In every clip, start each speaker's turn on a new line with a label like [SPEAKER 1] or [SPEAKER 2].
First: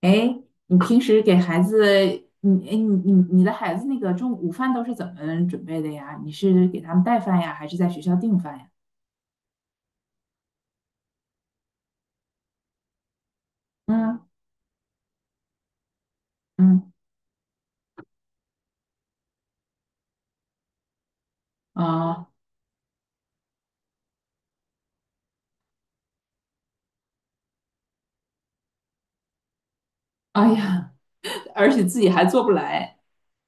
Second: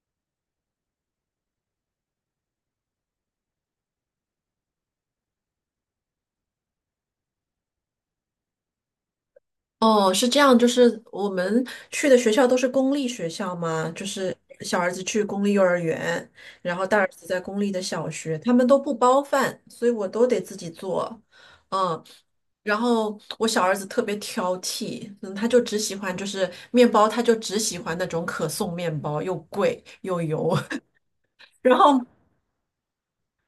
[SPEAKER 1] 哎，你平时给孩子，你哎你你你的孩子那个中午饭都是怎么准备的呀？你是给他们带饭呀，还是在学校订饭呀？
[SPEAKER 2] 哦，是这样，就是我们去的学校都是公立学校嘛，就
[SPEAKER 1] 嗯
[SPEAKER 2] 是小儿子去公立幼儿园，然后
[SPEAKER 1] 嗯。
[SPEAKER 2] 大儿子在公立的小学，他们都不包饭，所以我都得自己做。嗯，
[SPEAKER 1] 啊，
[SPEAKER 2] 然后我小儿子特别挑剔，嗯，他就只喜欢就是面包，他就只喜欢那种可颂面包，又贵又
[SPEAKER 1] 哎
[SPEAKER 2] 油。
[SPEAKER 1] 呀，而
[SPEAKER 2] 然
[SPEAKER 1] 且自
[SPEAKER 2] 后
[SPEAKER 1] 己还做不来。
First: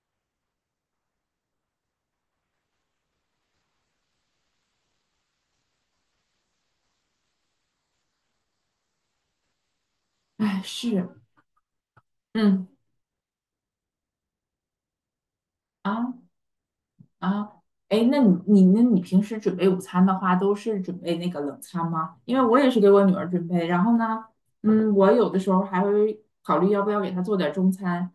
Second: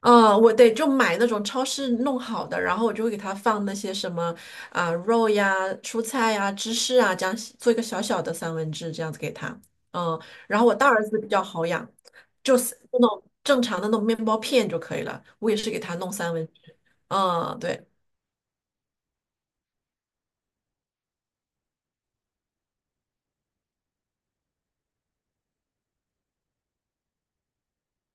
[SPEAKER 2] 嗯，我得就买那种超市弄好的，然后我就会给它放那些什么啊、肉呀、蔬菜呀、芝士啊，这样做一个小小的三文治，这样子给他。嗯，然
[SPEAKER 1] 哎，
[SPEAKER 2] 后我大儿
[SPEAKER 1] 是，
[SPEAKER 2] 子比较好养，就
[SPEAKER 1] 嗯，
[SPEAKER 2] 是那种正常的那种面包片就可以了。我也是给他弄
[SPEAKER 1] 啊，
[SPEAKER 2] 三文治。
[SPEAKER 1] 啊，
[SPEAKER 2] 嗯，对。
[SPEAKER 1] 哎，那你平时准备午餐的话，都是准备那个冷餐吗？因为我也是给我女儿准备，然后呢，嗯，我有的时候还会考虑要不要给她做点中餐。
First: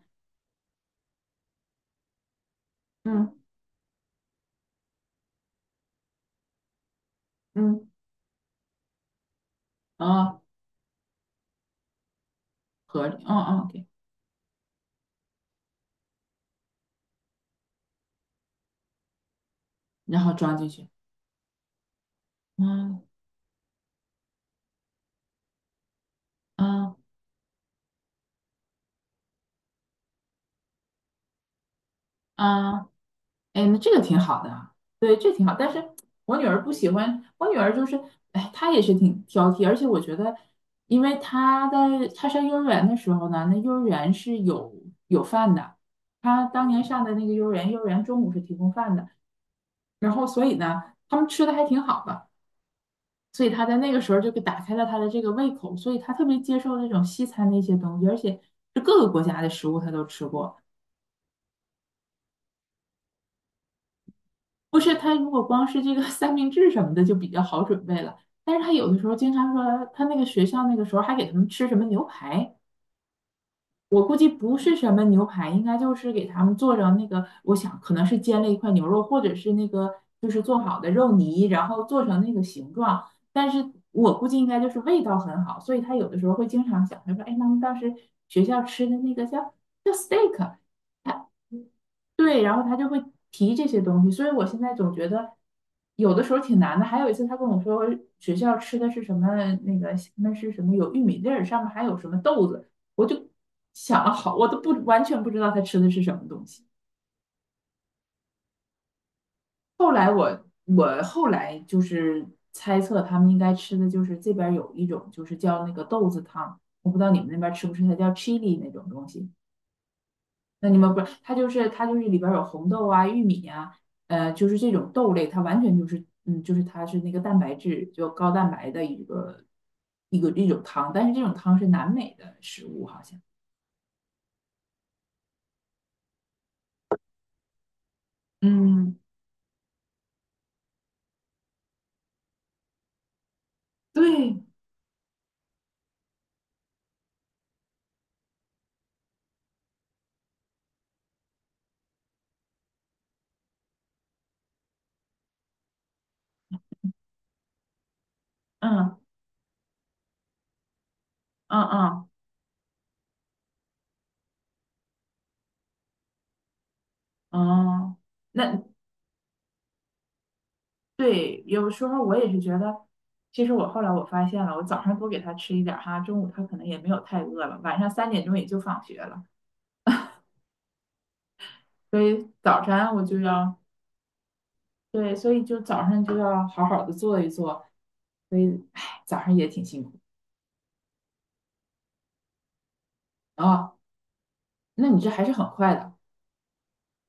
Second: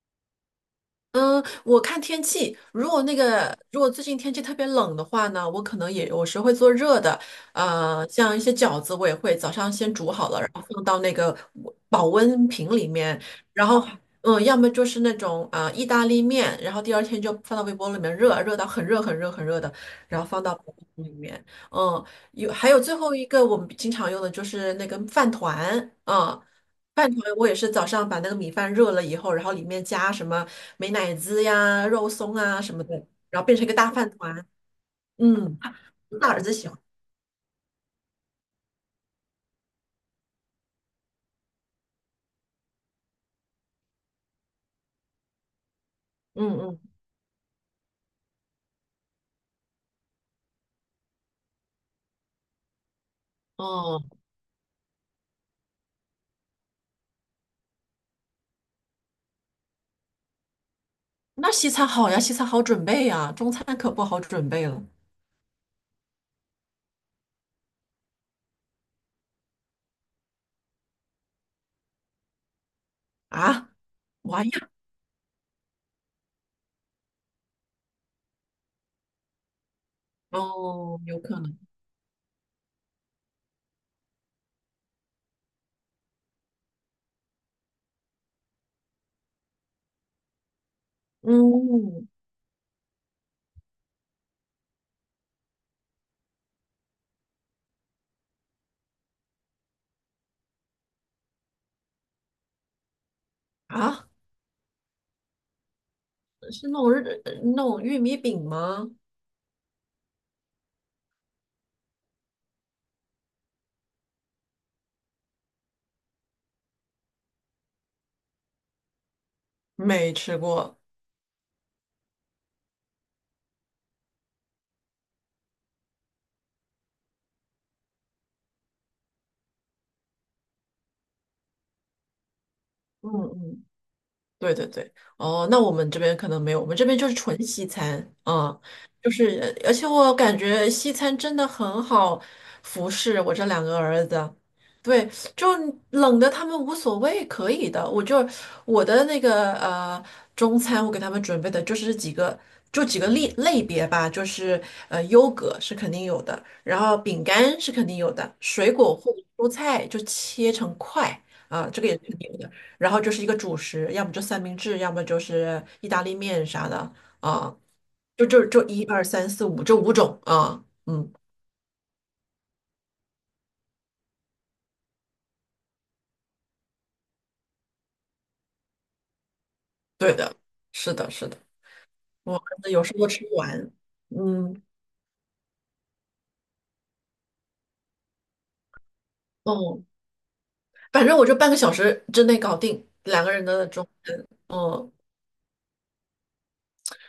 [SPEAKER 2] 嗯，我看天气，如果那
[SPEAKER 1] 嗯
[SPEAKER 2] 个如果最近天气特别冷的话呢，我可能也有时会做热的，
[SPEAKER 1] 嗯，
[SPEAKER 2] 像一些饺子我也会早上先煮好了，
[SPEAKER 1] 啊，
[SPEAKER 2] 然后放到那个保温瓶里
[SPEAKER 1] 合理，
[SPEAKER 2] 面，
[SPEAKER 1] 嗯
[SPEAKER 2] 然后
[SPEAKER 1] 嗯。
[SPEAKER 2] 嗯，要么就是那种啊、意大利面，然后第二天就放到微波炉里面热，热到很热很热很热的，然
[SPEAKER 1] 然
[SPEAKER 2] 后
[SPEAKER 1] 后
[SPEAKER 2] 放到
[SPEAKER 1] 装
[SPEAKER 2] 保
[SPEAKER 1] 进
[SPEAKER 2] 温
[SPEAKER 1] 去。
[SPEAKER 2] 瓶里面，嗯，还有最
[SPEAKER 1] 嗯
[SPEAKER 2] 后一个我们经常用的就是那个饭团，嗯。
[SPEAKER 1] 嗯
[SPEAKER 2] 饭团我也是早上把那个米饭热了以后，然后里面加什么美乃滋呀、肉松啊什
[SPEAKER 1] 嗯。
[SPEAKER 2] 么的，然后变成
[SPEAKER 1] 哎，
[SPEAKER 2] 一个
[SPEAKER 1] 那这
[SPEAKER 2] 大
[SPEAKER 1] 个
[SPEAKER 2] 饭
[SPEAKER 1] 挺好
[SPEAKER 2] 团。
[SPEAKER 1] 的啊，对，这挺好。
[SPEAKER 2] 嗯，
[SPEAKER 1] 但是
[SPEAKER 2] 大
[SPEAKER 1] 我
[SPEAKER 2] 儿
[SPEAKER 1] 女
[SPEAKER 2] 子
[SPEAKER 1] 儿
[SPEAKER 2] 喜
[SPEAKER 1] 不
[SPEAKER 2] 欢。
[SPEAKER 1] 喜欢，我女儿就是，哎，她也是挺挑剔，而且我觉得，因为她在她上幼儿园的时候呢，那幼儿园是有饭的，她
[SPEAKER 2] 嗯
[SPEAKER 1] 当
[SPEAKER 2] 嗯，
[SPEAKER 1] 年上的那个幼儿园，幼儿园中午是提供饭的，然后所以呢，他们吃的还挺好的。所以她在那个
[SPEAKER 2] 哦，
[SPEAKER 1] 时候就给打开了她的这个胃口，所以她特别接受那种西餐的一些东西，而且是各个国家的食物她都吃过。
[SPEAKER 2] 那西餐好呀，西餐好准备呀，中餐可不好准备
[SPEAKER 1] 不
[SPEAKER 2] 了
[SPEAKER 1] 是，他如果光是这个三明治什么的就比较好准备了，但是他有的时候经常说，他那个学校那个时候还给他们吃什么牛排。
[SPEAKER 2] 啊。
[SPEAKER 1] 我估计
[SPEAKER 2] 玩
[SPEAKER 1] 不
[SPEAKER 2] 呀，
[SPEAKER 1] 是什么牛排，应该就是给他们做成那个，我想可能是煎了一块牛肉，或者是那个就是做好的
[SPEAKER 2] 哦，
[SPEAKER 1] 肉
[SPEAKER 2] 有可
[SPEAKER 1] 泥，
[SPEAKER 2] 能。
[SPEAKER 1] 然后做成那个形状。但是我估计应该就是味道很好，所以他有的时候会经常讲，他说："哎，妈妈当时学校吃的那个叫steak。"他
[SPEAKER 2] 嗯，
[SPEAKER 1] 对，然后他就会提这些东西。所以我现在总觉得有的时候挺难的。还有一次他跟我说学校吃的是什么，那个那是什么有玉米粒儿，上面还有什么豆子。我就想
[SPEAKER 2] 啊，
[SPEAKER 1] 了好，我都不完全不知道他吃的是什么东西。
[SPEAKER 2] 是那种玉米饼吗？
[SPEAKER 1] 后来我就是猜测他们应该吃的就是这边有一种就是叫那个豆子汤，我不知道你们那边吃不吃，它叫 chili 那种东西。
[SPEAKER 2] 没吃
[SPEAKER 1] 那你
[SPEAKER 2] 过。
[SPEAKER 1] 们不是，它就是里边有红豆啊、玉米呀、就是这种豆类，它完全就是就是它是那个蛋白质就高蛋白的一个一种汤，但是这种汤是南美的食物好
[SPEAKER 2] 嗯
[SPEAKER 1] 像。
[SPEAKER 2] 嗯。对对对，哦，那我们这边可能没有，我们这边就是纯西餐，嗯，
[SPEAKER 1] 嗯，
[SPEAKER 2] 就是，而且我感觉西餐真的很好服侍我这两个儿子，
[SPEAKER 1] 对，
[SPEAKER 2] 对，就冷的他们无所谓，可以的，我的那个中餐，我给他们准备的就是几个。就几个类别吧，就是优格是肯定有的，然后饼干是肯定有的，水果
[SPEAKER 1] 嗯
[SPEAKER 2] 或者蔬菜就切成块
[SPEAKER 1] 嗯
[SPEAKER 2] 啊、这个也是
[SPEAKER 1] 嗯。
[SPEAKER 2] 肯定有的。然后就是一个主食，要么就三明治，要么就是意大利面啥的啊，
[SPEAKER 1] 哦，
[SPEAKER 2] 就就
[SPEAKER 1] 那
[SPEAKER 2] 就一二三四五这五种啊，嗯，
[SPEAKER 1] 对，有时候我也是觉得，其实我后来我发现了，我早上多给他吃一点儿哈，中午他可能也没有太饿了，晚上三点钟也就放学了，
[SPEAKER 2] 对的，是的，是的，
[SPEAKER 1] 所以
[SPEAKER 2] 我儿
[SPEAKER 1] 早
[SPEAKER 2] 子
[SPEAKER 1] 晨
[SPEAKER 2] 有时
[SPEAKER 1] 我
[SPEAKER 2] 候
[SPEAKER 1] 就
[SPEAKER 2] 吃不
[SPEAKER 1] 要，
[SPEAKER 2] 完，嗯，
[SPEAKER 1] 对，所以就早上就要好好的做一做，所以，唉，早上也挺辛
[SPEAKER 2] 哦，
[SPEAKER 1] 苦
[SPEAKER 2] 反正我就半个小时之内搞定两个人的
[SPEAKER 1] 啊。
[SPEAKER 2] 中餐，
[SPEAKER 1] 那
[SPEAKER 2] 嗯。
[SPEAKER 1] 你这还是很快的。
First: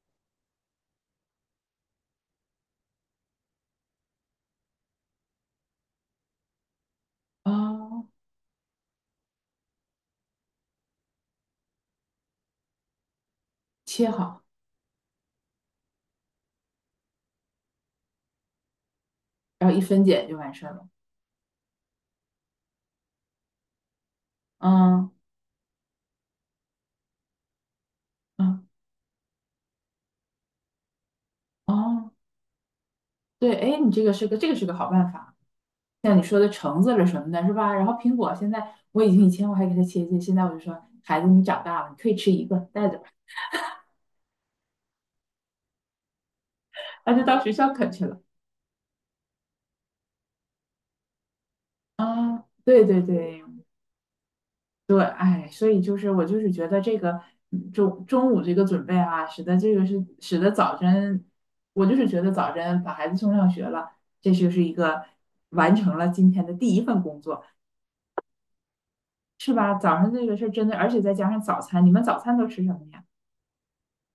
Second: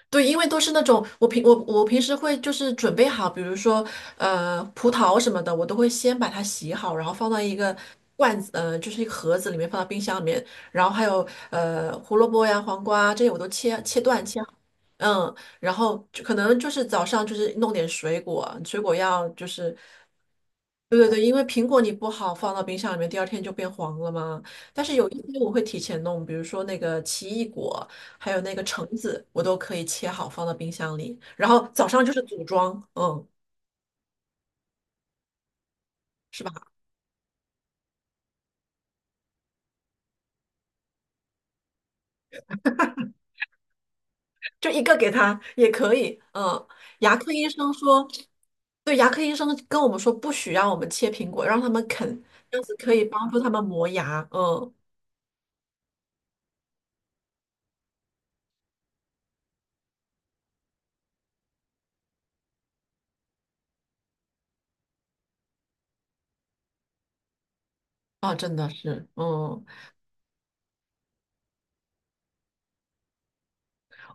[SPEAKER 2] 对，因为都是那种我平时会就是准备好，比如说葡萄什么的，我都会先把它洗好，然后放到一个
[SPEAKER 1] 哦，
[SPEAKER 2] 罐子，就是一个盒子里面，放到冰箱里面。然后还有胡萝卜呀、黄瓜这些我都切切
[SPEAKER 1] 切
[SPEAKER 2] 断切
[SPEAKER 1] 好，
[SPEAKER 2] 好，嗯，然后就可能就是早上就是弄点水果，水果要就
[SPEAKER 1] 然后
[SPEAKER 2] 是。
[SPEAKER 1] 一分解就完事儿了。
[SPEAKER 2] 对对对，因为苹果你不好放到冰箱里面，第二天就变黄了嘛。但是有
[SPEAKER 1] 嗯
[SPEAKER 2] 一些我会提前弄，比如说那个奇异果，还有那个
[SPEAKER 1] 嗯，
[SPEAKER 2] 橙子，我都可以切好放到冰箱里，然后早上
[SPEAKER 1] 哦，
[SPEAKER 2] 就是组装，嗯，
[SPEAKER 1] 对，哎，你这个是个好办法。像你说
[SPEAKER 2] 是
[SPEAKER 1] 的
[SPEAKER 2] 吧？
[SPEAKER 1] 橙子了什么的，是吧？然后苹果现在我已经以前我还给他切切，现在我就说孩子你长大了，你可以吃一个，带着吧。
[SPEAKER 2] 就一个给他也可以，嗯。
[SPEAKER 1] 他
[SPEAKER 2] 牙
[SPEAKER 1] 就
[SPEAKER 2] 科
[SPEAKER 1] 到
[SPEAKER 2] 医
[SPEAKER 1] 学校
[SPEAKER 2] 生
[SPEAKER 1] 啃去
[SPEAKER 2] 说，
[SPEAKER 1] 了。
[SPEAKER 2] 对，牙科医生跟我们说不许让我们切苹果，让他们啃，
[SPEAKER 1] 啊，
[SPEAKER 2] 这样子
[SPEAKER 1] 对
[SPEAKER 2] 可
[SPEAKER 1] 对
[SPEAKER 2] 以帮助
[SPEAKER 1] 对
[SPEAKER 2] 他们磨牙，嗯，
[SPEAKER 1] 对。哎，所以就是我就是觉得这个中午这个准备啊，使得这个是使得早晨，我就是觉得早晨把孩子送上学了，这就是一个完成了今天的第一份工作，
[SPEAKER 2] 啊，真的是，
[SPEAKER 1] 是
[SPEAKER 2] 嗯。
[SPEAKER 1] 吧？早上这个事儿真的，而且再加上早餐，你们早餐都吃什么呀？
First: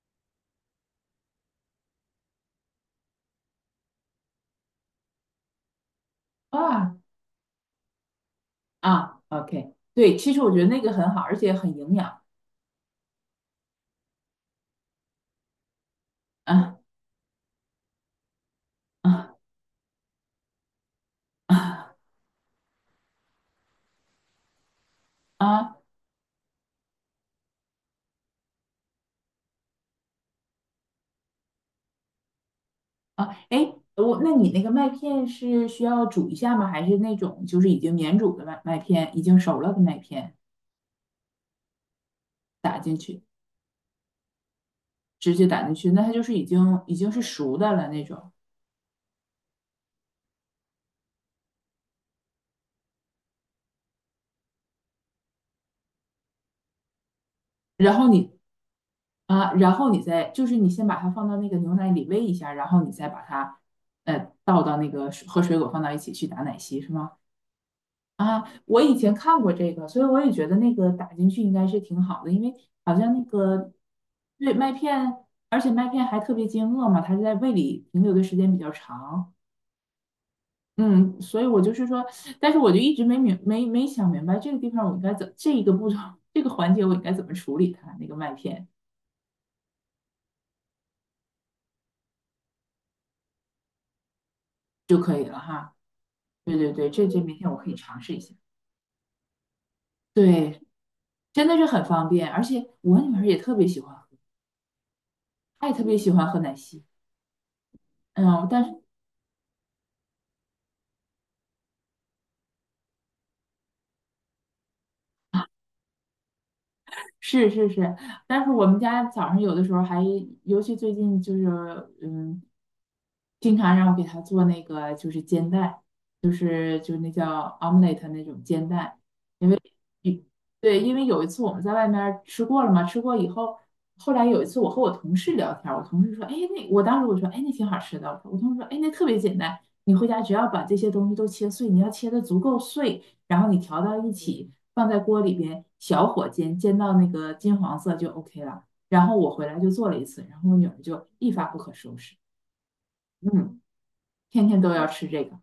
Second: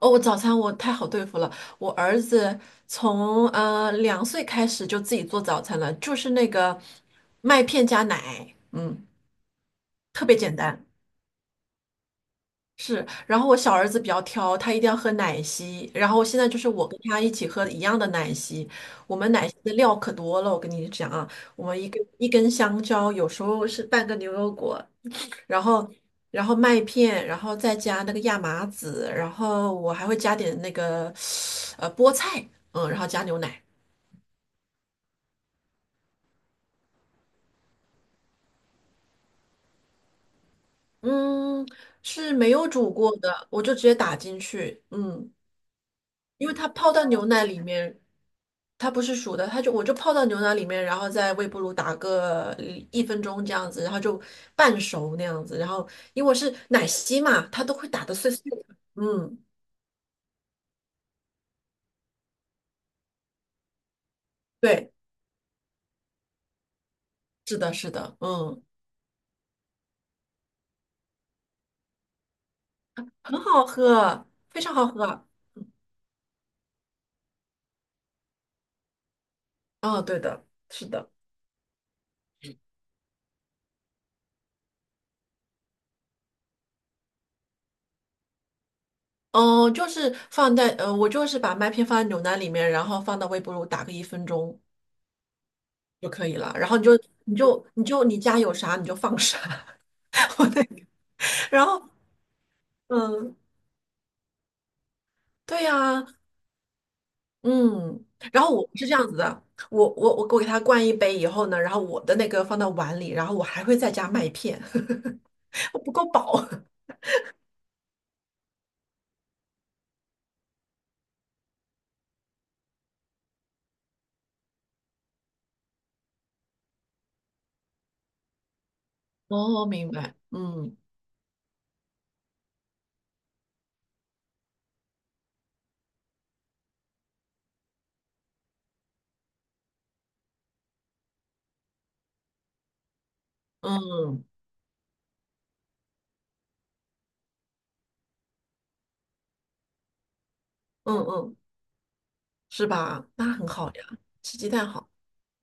[SPEAKER 2] 哦，我早餐我太好对付了。我儿子从2岁开始就自己做早餐了，就是那个
[SPEAKER 1] 啊，
[SPEAKER 2] 麦片加奶，嗯，
[SPEAKER 1] 啊，OK,对，
[SPEAKER 2] 特
[SPEAKER 1] 其
[SPEAKER 2] 别
[SPEAKER 1] 实我
[SPEAKER 2] 简
[SPEAKER 1] 觉得那
[SPEAKER 2] 单。
[SPEAKER 1] 个很好，而且很营养。
[SPEAKER 2] 是，然后我小儿子比较挑，他一定要喝奶昔，然后现在就是
[SPEAKER 1] 啊，
[SPEAKER 2] 我跟他一起喝一样的奶昔。我们
[SPEAKER 1] 啊，
[SPEAKER 2] 奶昔的料可多了，我跟你讲啊，我们一
[SPEAKER 1] 啊，
[SPEAKER 2] 根一根香蕉，有时候是半个牛油果，然
[SPEAKER 1] 啊，
[SPEAKER 2] 后然后麦片，然后再加那个亚麻籽，然后我还会加点那个菠菜，嗯，然后加
[SPEAKER 1] 啊！
[SPEAKER 2] 牛奶，
[SPEAKER 1] 哎，我那你那个麦片是需要煮一下吗？还是那种就是已经免煮的麦片，已经熟了的麦片
[SPEAKER 2] 嗯，是没有
[SPEAKER 1] 打
[SPEAKER 2] 煮
[SPEAKER 1] 进
[SPEAKER 2] 过
[SPEAKER 1] 去，
[SPEAKER 2] 的，我就直接打进去，嗯，
[SPEAKER 1] 直接打进去？那它就是已
[SPEAKER 2] 因为它
[SPEAKER 1] 经
[SPEAKER 2] 泡
[SPEAKER 1] 已
[SPEAKER 2] 到
[SPEAKER 1] 经是
[SPEAKER 2] 牛奶
[SPEAKER 1] 熟
[SPEAKER 2] 里
[SPEAKER 1] 的了
[SPEAKER 2] 面，
[SPEAKER 1] 那种。
[SPEAKER 2] 它不是熟的，我就泡到牛奶里面，然后在微波炉打个一分钟这样子，然后就半熟那样子，然后因为我是奶昔嘛，它都会
[SPEAKER 1] 然
[SPEAKER 2] 打
[SPEAKER 1] 后
[SPEAKER 2] 的
[SPEAKER 1] 你，
[SPEAKER 2] 碎碎的，嗯，
[SPEAKER 1] 啊，然后你再就是你先把它放到那个牛奶里喂一下，然后你再把它倒到那
[SPEAKER 2] 对，
[SPEAKER 1] 个水和水果放到一起去打奶昔，是吗？
[SPEAKER 2] 是的，是的，
[SPEAKER 1] 啊，
[SPEAKER 2] 嗯。
[SPEAKER 1] 我以前看过这个，所以我也觉得那个打进去应该是挺好的，因为好像那
[SPEAKER 2] 很好
[SPEAKER 1] 个
[SPEAKER 2] 喝，
[SPEAKER 1] 对
[SPEAKER 2] 非
[SPEAKER 1] 麦
[SPEAKER 2] 常好
[SPEAKER 1] 片，
[SPEAKER 2] 喝。
[SPEAKER 1] 而且麦片还特别经饿嘛，它在胃里停留的时间比较长。
[SPEAKER 2] 哦，对的，是的。
[SPEAKER 1] 嗯，所以我就是说，但是我就一直没想明白这个地方我应该怎这一个步骤这个环节我应该怎么处理它那个麦片
[SPEAKER 2] 哦，就是放在我就是把麦片放在牛奶里面，然后放到微波炉打个一分钟
[SPEAKER 1] 就可以了哈。
[SPEAKER 2] 就可以了。
[SPEAKER 1] 对
[SPEAKER 2] 然
[SPEAKER 1] 对
[SPEAKER 2] 后你
[SPEAKER 1] 对，
[SPEAKER 2] 就
[SPEAKER 1] 这
[SPEAKER 2] 你
[SPEAKER 1] 明天我
[SPEAKER 2] 就
[SPEAKER 1] 可以
[SPEAKER 2] 你
[SPEAKER 1] 尝
[SPEAKER 2] 就
[SPEAKER 1] 试
[SPEAKER 2] 你
[SPEAKER 1] 一下。
[SPEAKER 2] 家有啥你就放啥，我
[SPEAKER 1] 对，
[SPEAKER 2] 那个。
[SPEAKER 1] 真的是
[SPEAKER 2] 然后
[SPEAKER 1] 很方便，而且我女儿也
[SPEAKER 2] 嗯，
[SPEAKER 1] 特别喜欢喝，
[SPEAKER 2] 对
[SPEAKER 1] 她也特别
[SPEAKER 2] 呀、
[SPEAKER 1] 喜欢喝奶昔。
[SPEAKER 2] 嗯。然
[SPEAKER 1] 嗯，
[SPEAKER 2] 后
[SPEAKER 1] 但
[SPEAKER 2] 我
[SPEAKER 1] 是
[SPEAKER 2] 是这样子的，我给它灌一杯以后呢，然后我的那个放到碗里，然后我还会再加麦片，我不够饱。
[SPEAKER 1] 是是是，但是我们家早上有的时候还，尤其最近就是，嗯，经常让我给他做那个就是煎蛋，就是那叫 omelette 那种煎蛋，因为
[SPEAKER 2] 哦，明白。
[SPEAKER 1] 一
[SPEAKER 2] 嗯
[SPEAKER 1] 对，因为有一次我们在外面儿吃过了嘛，吃过以后，后来有一次我和我同事聊天儿，我同事说，哎，那我当时我说，哎，那挺好吃的，我说我同事说，哎，那特别简单，你回家只要把这些东西都切碎，你要切的足够碎，然后你调到一
[SPEAKER 2] 嗯
[SPEAKER 1] 起。放在锅里边，小火煎，煎到那个金黄色就 OK 了。然后我回来就做了一次，然后我女儿
[SPEAKER 2] 嗯
[SPEAKER 1] 就一
[SPEAKER 2] 嗯。
[SPEAKER 1] 发不可收拾，
[SPEAKER 2] 是吧？那很
[SPEAKER 1] 嗯，
[SPEAKER 2] 好呀，吃
[SPEAKER 1] 天
[SPEAKER 2] 鸡
[SPEAKER 1] 天
[SPEAKER 2] 蛋
[SPEAKER 1] 都要
[SPEAKER 2] 好。
[SPEAKER 1] 吃这个。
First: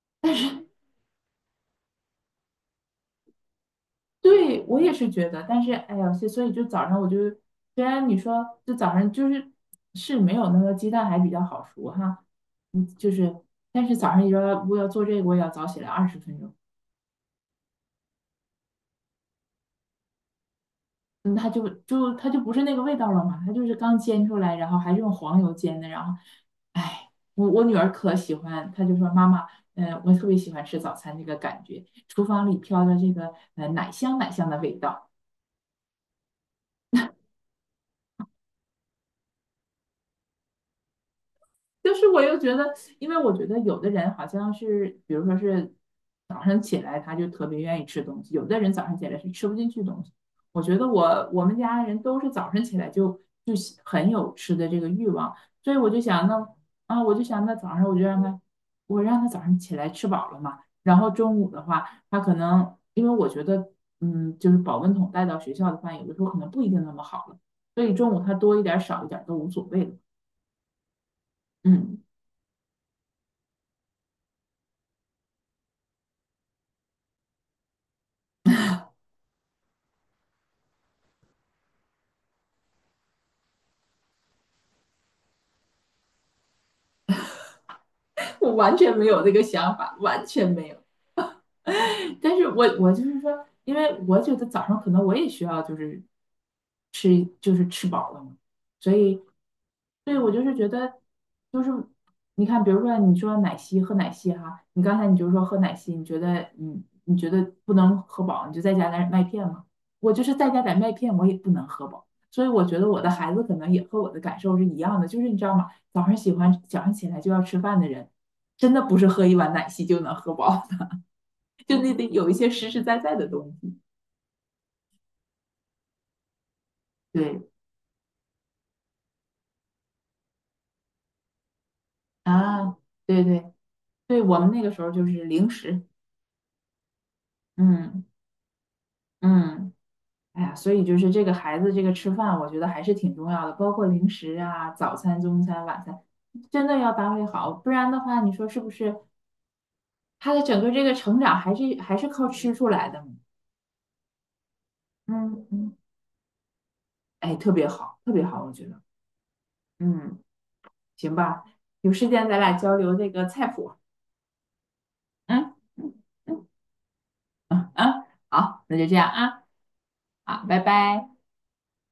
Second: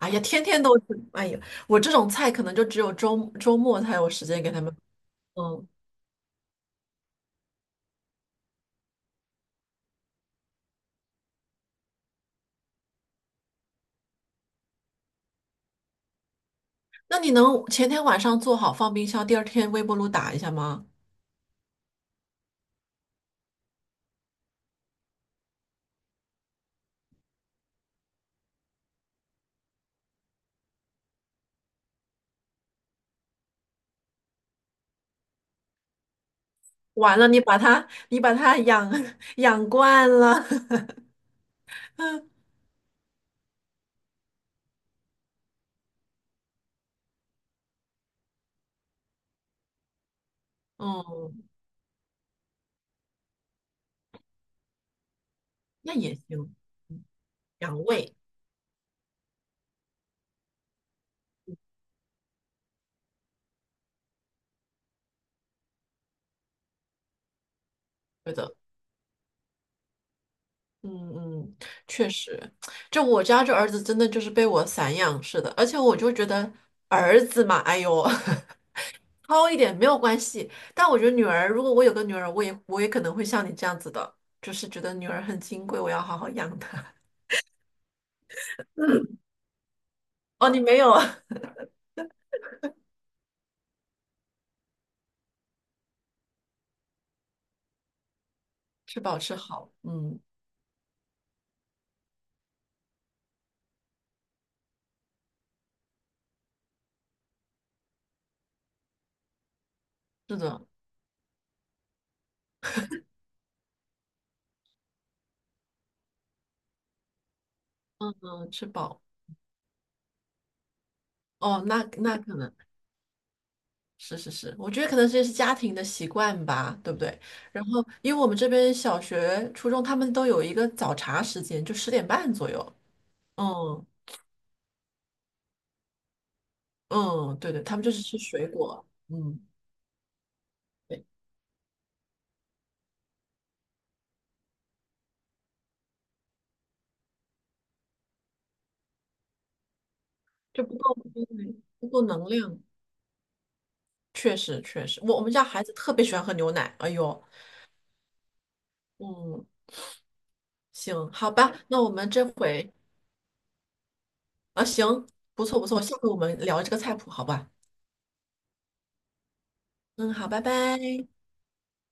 [SPEAKER 2] 哎呀，天天都吃，哎呀，我这种菜可能就只有周末才有时间给他
[SPEAKER 1] 对，
[SPEAKER 2] 们。
[SPEAKER 1] 我也是觉得，但
[SPEAKER 2] 嗯，
[SPEAKER 1] 是哎呀，所以就早上我就，虽然你说就早上就是是没有那个鸡蛋还比较好熟哈，嗯，就是，但是早上你说我要做这个，我也要早起来20分钟，
[SPEAKER 2] 那你能前天晚上做好放冰箱，第二天微波炉打一下吗？
[SPEAKER 1] 嗯，它就不是那个味道了嘛，它就是刚煎出来，然后还是用黄油煎的，然后哎，我女儿可喜欢，她就说妈妈，嗯、我特别喜欢吃早餐这个感觉，厨房里飘着这个奶香奶香的味道。
[SPEAKER 2] 完了，你把它养 养惯了。
[SPEAKER 1] 就是我又 觉得，因为我觉得有的人好像是，比如说是早上起来他就特别愿意吃东西，有的人早上起来是吃不进去东西。我觉得我我
[SPEAKER 2] 嗯，
[SPEAKER 1] 们家人都是早上起来就就很有吃的这个欲望，所以我
[SPEAKER 2] 那
[SPEAKER 1] 就
[SPEAKER 2] 也
[SPEAKER 1] 想那，
[SPEAKER 2] 行，
[SPEAKER 1] 啊，我就想那早
[SPEAKER 2] 养
[SPEAKER 1] 上我就
[SPEAKER 2] 胃，
[SPEAKER 1] 让他，我让他早上起来吃饱了嘛，然后中午的话，他可能因为我觉得嗯，就是保温桶带到学校的饭有的时候可能不一定那么好了，所以中午
[SPEAKER 2] 对
[SPEAKER 1] 他
[SPEAKER 2] 的。
[SPEAKER 1] 多一点儿少一点儿都无所谓了，
[SPEAKER 2] 嗯嗯，
[SPEAKER 1] 嗯。
[SPEAKER 2] 确实，就我家这儿子真的就是被我散养似的，而且我就觉得儿子嘛，哎呦。糙一点没有关系，但我觉得女儿，如果我有个女儿，我也可能会像你这样子的，就是觉得女儿很金贵，我要好好养她。
[SPEAKER 1] 我完全没有 这个想法，完全
[SPEAKER 2] 哦，你
[SPEAKER 1] 没有。
[SPEAKER 2] 没有啊？
[SPEAKER 1] 但是我就是说，因为我觉得早上可能我也需要就是就是吃饱了嘛。所
[SPEAKER 2] 吃饱
[SPEAKER 1] 以，
[SPEAKER 2] 吃好，
[SPEAKER 1] 对，
[SPEAKER 2] 嗯，
[SPEAKER 1] 我就是觉得，就是你看，比如说你说奶昔喝奶昔哈，你刚才你就说喝奶昔，你觉得你觉得不能喝饱，你就再加点麦片嘛。我就是
[SPEAKER 2] 是
[SPEAKER 1] 再加
[SPEAKER 2] 的，
[SPEAKER 1] 点麦片，我也不能喝饱。所以我觉得我的孩子可能也和我的感受是一样的，就是你知道吗？早上喜欢早上起来就要吃饭的人，
[SPEAKER 2] 嗯嗯，吃
[SPEAKER 1] 真的不
[SPEAKER 2] 饱。
[SPEAKER 1] 是喝一碗奶昔就能喝饱，
[SPEAKER 2] 哦，
[SPEAKER 1] 就
[SPEAKER 2] 那
[SPEAKER 1] 那得
[SPEAKER 2] 那
[SPEAKER 1] 有一
[SPEAKER 2] 可
[SPEAKER 1] 些
[SPEAKER 2] 能
[SPEAKER 1] 实实在在的东西。
[SPEAKER 2] 是是是，我觉得可能这是家庭的习惯吧，对不对？
[SPEAKER 1] 对
[SPEAKER 2] 然后，因为我们这边小学、初中他们都有一个早茶时间，就10:30左
[SPEAKER 1] 啊，
[SPEAKER 2] 右。
[SPEAKER 1] 对对
[SPEAKER 2] 嗯
[SPEAKER 1] 对，我们那个时候就是零食，
[SPEAKER 2] 嗯，对对，他们就是
[SPEAKER 1] 嗯
[SPEAKER 2] 吃水果，嗯，
[SPEAKER 1] 嗯，哎呀，所以就
[SPEAKER 2] 对，
[SPEAKER 1] 是这个孩子这个吃饭，我觉得还是挺重要的，包括零食啊、早餐、中餐、晚餐，真的要搭配好，不然的话，你说是不是他的整
[SPEAKER 2] 就
[SPEAKER 1] 个这个成长还是
[SPEAKER 2] 不
[SPEAKER 1] 还
[SPEAKER 2] 够
[SPEAKER 1] 是靠
[SPEAKER 2] 能
[SPEAKER 1] 吃
[SPEAKER 2] 量。
[SPEAKER 1] 出来的嘛？
[SPEAKER 2] 确实确实，我们家
[SPEAKER 1] 嗯
[SPEAKER 2] 孩子
[SPEAKER 1] 嗯，
[SPEAKER 2] 特别喜欢喝牛奶。哎呦，
[SPEAKER 1] 哎，特别好，特别好，我觉得，
[SPEAKER 2] 嗯，
[SPEAKER 1] 嗯，
[SPEAKER 2] 行，
[SPEAKER 1] 行
[SPEAKER 2] 好
[SPEAKER 1] 吧，
[SPEAKER 2] 吧，那我
[SPEAKER 1] 有
[SPEAKER 2] 们
[SPEAKER 1] 时
[SPEAKER 2] 这
[SPEAKER 1] 间咱俩
[SPEAKER 2] 回
[SPEAKER 1] 交流这个菜谱，
[SPEAKER 2] 啊，行，不
[SPEAKER 1] 嗯
[SPEAKER 2] 错不错，
[SPEAKER 1] 嗯
[SPEAKER 2] 下回我们
[SPEAKER 1] 嗯
[SPEAKER 2] 聊这个菜谱，好吧？
[SPEAKER 1] 嗯，嗯好，那就这样啊，
[SPEAKER 2] 嗯，好，拜
[SPEAKER 1] 好，拜
[SPEAKER 2] 拜。
[SPEAKER 1] 拜。